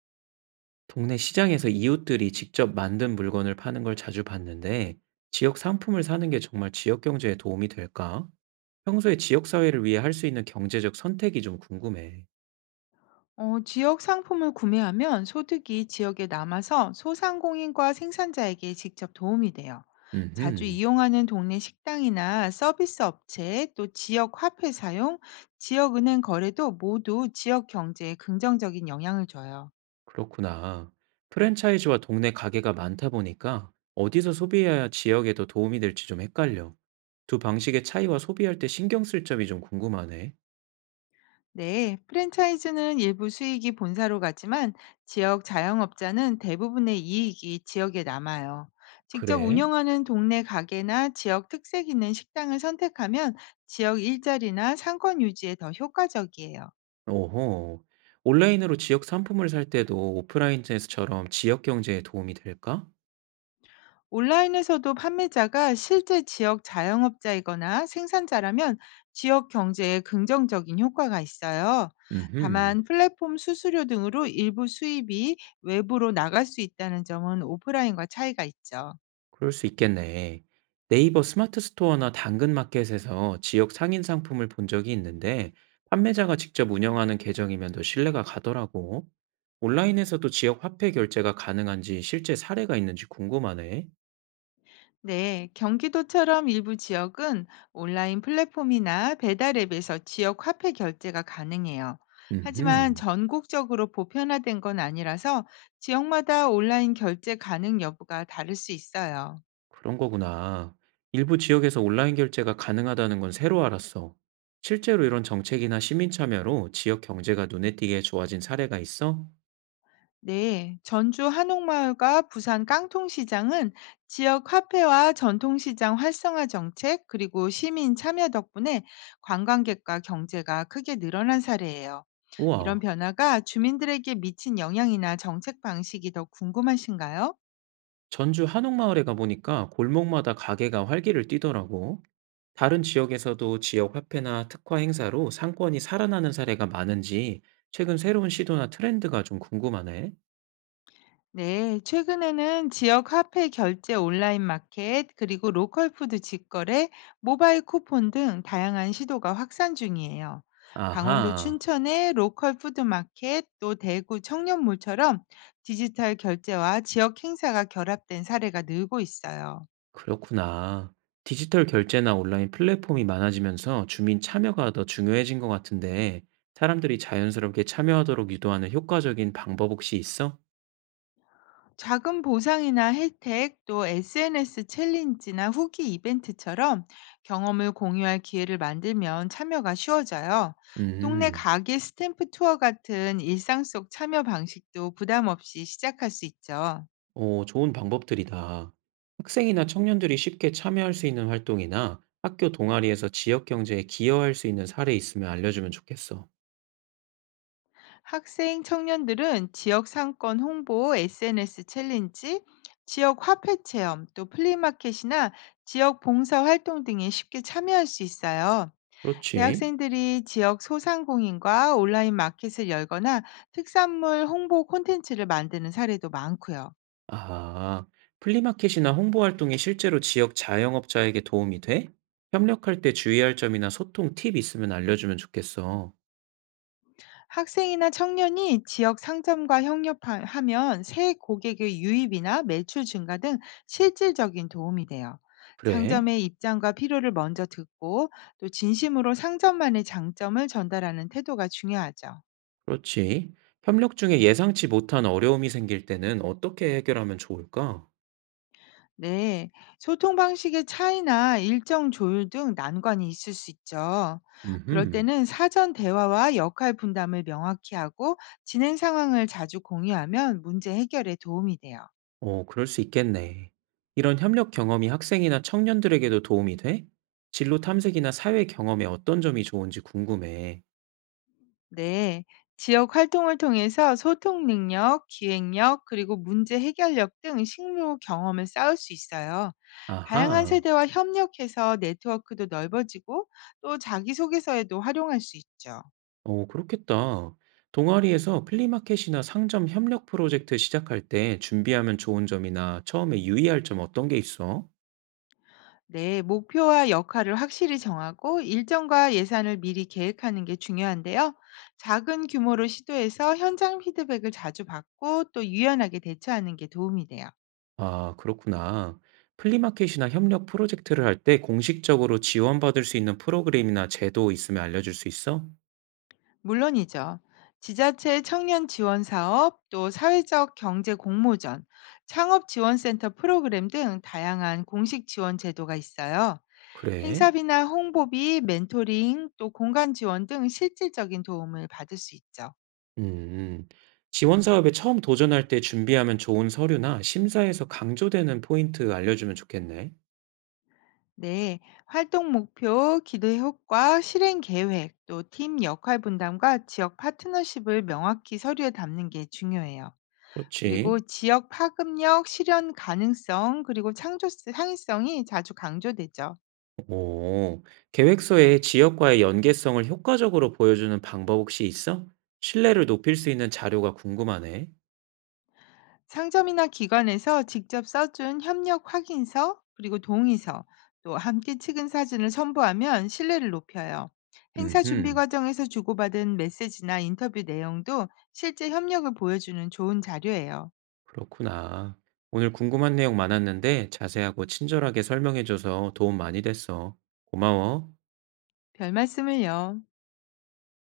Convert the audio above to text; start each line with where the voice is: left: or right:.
right: 동네 시장에서 이웃들이 직접 만든 물건을 파는 걸 자주 봤는데, 지역 상품을 사는 게 정말 지역 경제에 도움이 될까? 평소에 지역 사회를 위해 할 수 있는 경제적 선택이 좀 궁금해.
left: 지역 상품을 구매하면 소득이 지역에 남아서 소상공인과 생산자에게 직접 도움이 돼요. 자주
right: 음,
left: 이용하는 동네 식당이나 서비스 업체, 또 지역 화폐 사용, 지역 은행 거래도 모두 지역 경제에 긍정적인 영향을 줘요.
right: 그렇구나. 프랜차이즈와 동네 가게가 많다 보니까 어디서 소비해야 지역에도 도움이 될지 좀 헷갈려. 두 방식의 차이와 소비할 때 신경 쓸 점이 좀 궁금하네.
left: 네, 프랜차이즈는 일부 수익이 본사로 가지만 지역 자영업자는 대부분의 이익이 지역에 남아요. 직접
right: 그래?
left: 운영하는 동네 가게나 지역 특색 있는 식당을 선택하면 지역 일자리나 상권 유지에 더 효과적이에요.
right: 오호. 온라인으로 지역 상품을 살 때도 오프라인 에서처럼 지역 경제에 도움이 될까?
left: 온라인에서도 판매자가 실제 지역 자영업자이거나 생산자라면 지역 경제에 긍정적인 효과가 있어요.
right: 음흠,
left: 다만 플랫폼 수수료 등으로 일부 수입이 외부로 나갈 수 있다는 점은 오프라인과 차이가 있죠.
right: 그럴 수 있겠네. 네이버 스마트 스토어나 당근 마켓에서 지역 상인 상품을 본 적이 있는데, 판매자가 직접 운영하는 계정이면 더 신뢰가 가더라고. 온라인에서도 지역 화폐 결제가 가능한지 실제 사례가 있는지 궁금하네.
left: 네, 경기도처럼 일부 지역은 온라인 플랫폼이나 배달 앱에서 지역 화폐 결제가 가능해요. 하지만
right: 음흠,
left: 전국적으로 보편화된 건 아니라서 지역마다 온라인 결제 가능 여부가 다를 수 있어요.
right: 그런 거구나. 일부 지역에서 온라인 결제가 가능하다는 건 새로 알았어. 실제로 이런 정책이나 시민 참여로 지역 경제가 눈에 띄게 좋아진 사례가 있어?
left: 네, 전주 한옥마을과 부산 깡통시장은 지역 화폐와 전통시장 활성화 정책, 그리고 시민 참여 덕분에 관광객과 경제가 크게 늘어난 사례예요. 이런
right: 우와.
left: 변화가 주민들에게 미친 영향이나 정책 방식이 더 궁금하신가요?
right: 전주 한옥마을에 가보니까 골목마다 가게가 활기를 띠더라고. 다른 지역에서도 지역 화폐나 특화 행사로 상권이 살아나는 사례가 많은지 최근 새로운 시도나 트렌드가 좀 궁금하네.
left: 네, 최근에는 지역 화폐 결제 온라인 마켓, 그리고 로컬 푸드 직거래, 모바일 쿠폰 등 다양한 시도가 확산 중이에요. 강원도
right: 아하,
left: 춘천의 로컬 푸드 마켓, 또 대구 청년몰처럼 디지털 결제와 지역 행사가 결합된 사례가 늘고 있어요.
right: 그렇구나. 디지털 결제나 온라인 플랫폼이 많아지면서 주민 참여가 더 중요해진 것 같은데 사람들이 자연스럽게 참여하도록 유도하는 효과적인 방법 혹시 있어?
left: 작은 보상이나 혜택, 또 SNS 챌린지나 후기 이벤트처럼 경험을 공유할 기회를 만들면 참여가 쉬워져요. 동네
right: 음.
left: 가게 스탬프 투어 같은 일상 속 참여 방식도 부담 없이 시작할 수 있죠.
right: 어, 좋은 방법들이다. 학생이나 청년들이 쉽게 참여할 수 있는 활동이나 학교 동아리에서 지역 경제에 기여할 수 있는 사례 있으면 알려주면 좋겠어.
left: 학생 청년들은 지역 상권 홍보, SNS 챌린지, 지역 화폐 체험, 또 플리마켓이나 지역 봉사 활동 등에 쉽게 참여할 수 있어요.
right: 그렇지.
left: 대학생들이 지역 소상공인과 온라인 마켓을 열거나 특산물 홍보 콘텐츠를 만드는 사례도 많고요.
right: 아, 플리마켓이나 홍보 활동이 실제로 지역 자영업자에게 도움이 돼? 협력할 때 주의할 점이나 소통 팁 있으면 알려주면 좋겠어.
left: 학생이나 청년이 지역 상점과 협력하면 새 고객의 유입이나 매출 증가 등 실질적인 도움이 돼요.
right: 그래.
left: 상점의 입장과 필요를 먼저 듣고 또 진심으로 상점만의 장점을 전달하는 태도가 중요하죠.
right: 그렇지. 협력 중에 예상치 못한 어려움이 생길 때는 어떻게 해결하면 좋을까?
left: 네, 소통 방식의 차이나 일정 조율 등 난관이 있을 수 있죠. 그럴
right: 음흠.
left: 때는 사전 대화와 역할 분담을 명확히 하고 진행 상황을 자주 공유하면 문제 해결에 도움이 돼요.
right: 어, 그럴 수 있겠네. 이런 협력 경험이 학생이나 청년들에게도 도움이 돼? 진로 탐색이나 사회 경험에 어떤 점이 좋은지 궁금해.
left: 네, 지역 활동을 통해서 소통 능력, 기획력, 그리고 문제 해결력 등 실무 경험을 쌓을 수 있어요. 다양한
right: 아하,
left: 세대와 협력해서 네트워크도 넓어지고 또 자기소개서에도 활용할 수 있죠.
right: 어, 그렇겠다. 동아리에서 플리마켓이나 상점 협력 프로젝트 시작할 때 준비하면 좋은 점이나 처음에 유의할 점 어떤 게 있어?
left: 네, 목표와 역할을 확실히 정하고 일정과 예산을 미리 계획하는 게 중요한데요. 작은 규모로 시도해서 현장 피드백을 자주 받고 또 유연하게 대처하는 게 도움이 돼요.
right: 아, 그렇구나. 플리마켓이나 협력 프로젝트를 할 때 공식적으로 지원받을 수 있는 프로그램이나 제도 있으면 알려줄 수 있어?
left: 물론이죠. 지자체 청년 지원 사업, 또 사회적 경제 공모전, 창업 지원센터 프로그램 등 다양한 공식 지원 제도가 있어요.
right: 그래.
left: 행사비나 홍보비, 멘토링, 또 공간 지원 등 실질적인 도움을 받을 수 있죠.
right: 음. 지원 사업에 처음 도전할 때 준비하면 좋은 서류나 심사에서 강조되는 포인트 알려주면 좋겠네.
left: 네, 활동 목표, 기대 효과, 실행 계획, 또 팀 역할 분담과 지역 파트너십을 명확히 서류에 담는 게 중요해요. 그리고
right: 그렇지.
left: 지역 파급력, 실현 가능성, 그리고 창조 상의성이 자주 강조되죠.
right: 오. 계획서에 지역과의 연계성을 효과적으로 보여주는 방법 혹시 있어? 신뢰를 높일 수 있는 자료가 궁금하네.
left: 상점이나 기관에서 직접 써준 협력 확인서, 그리고 동의서, 또 함께 찍은 사진을 첨부하면 신뢰를 높여요. 행사 준비
right: 음.
left: 과정에서 주고받은 메시지나 인터뷰 내용도 실제 협력을 보여주는 좋은 자료예요.
right: 그렇구나. 오늘 궁금한 내용 많았는데 자세하고 친절하게 설명해줘서 도움 많이 됐어. 고마워.
left: 별말씀을요.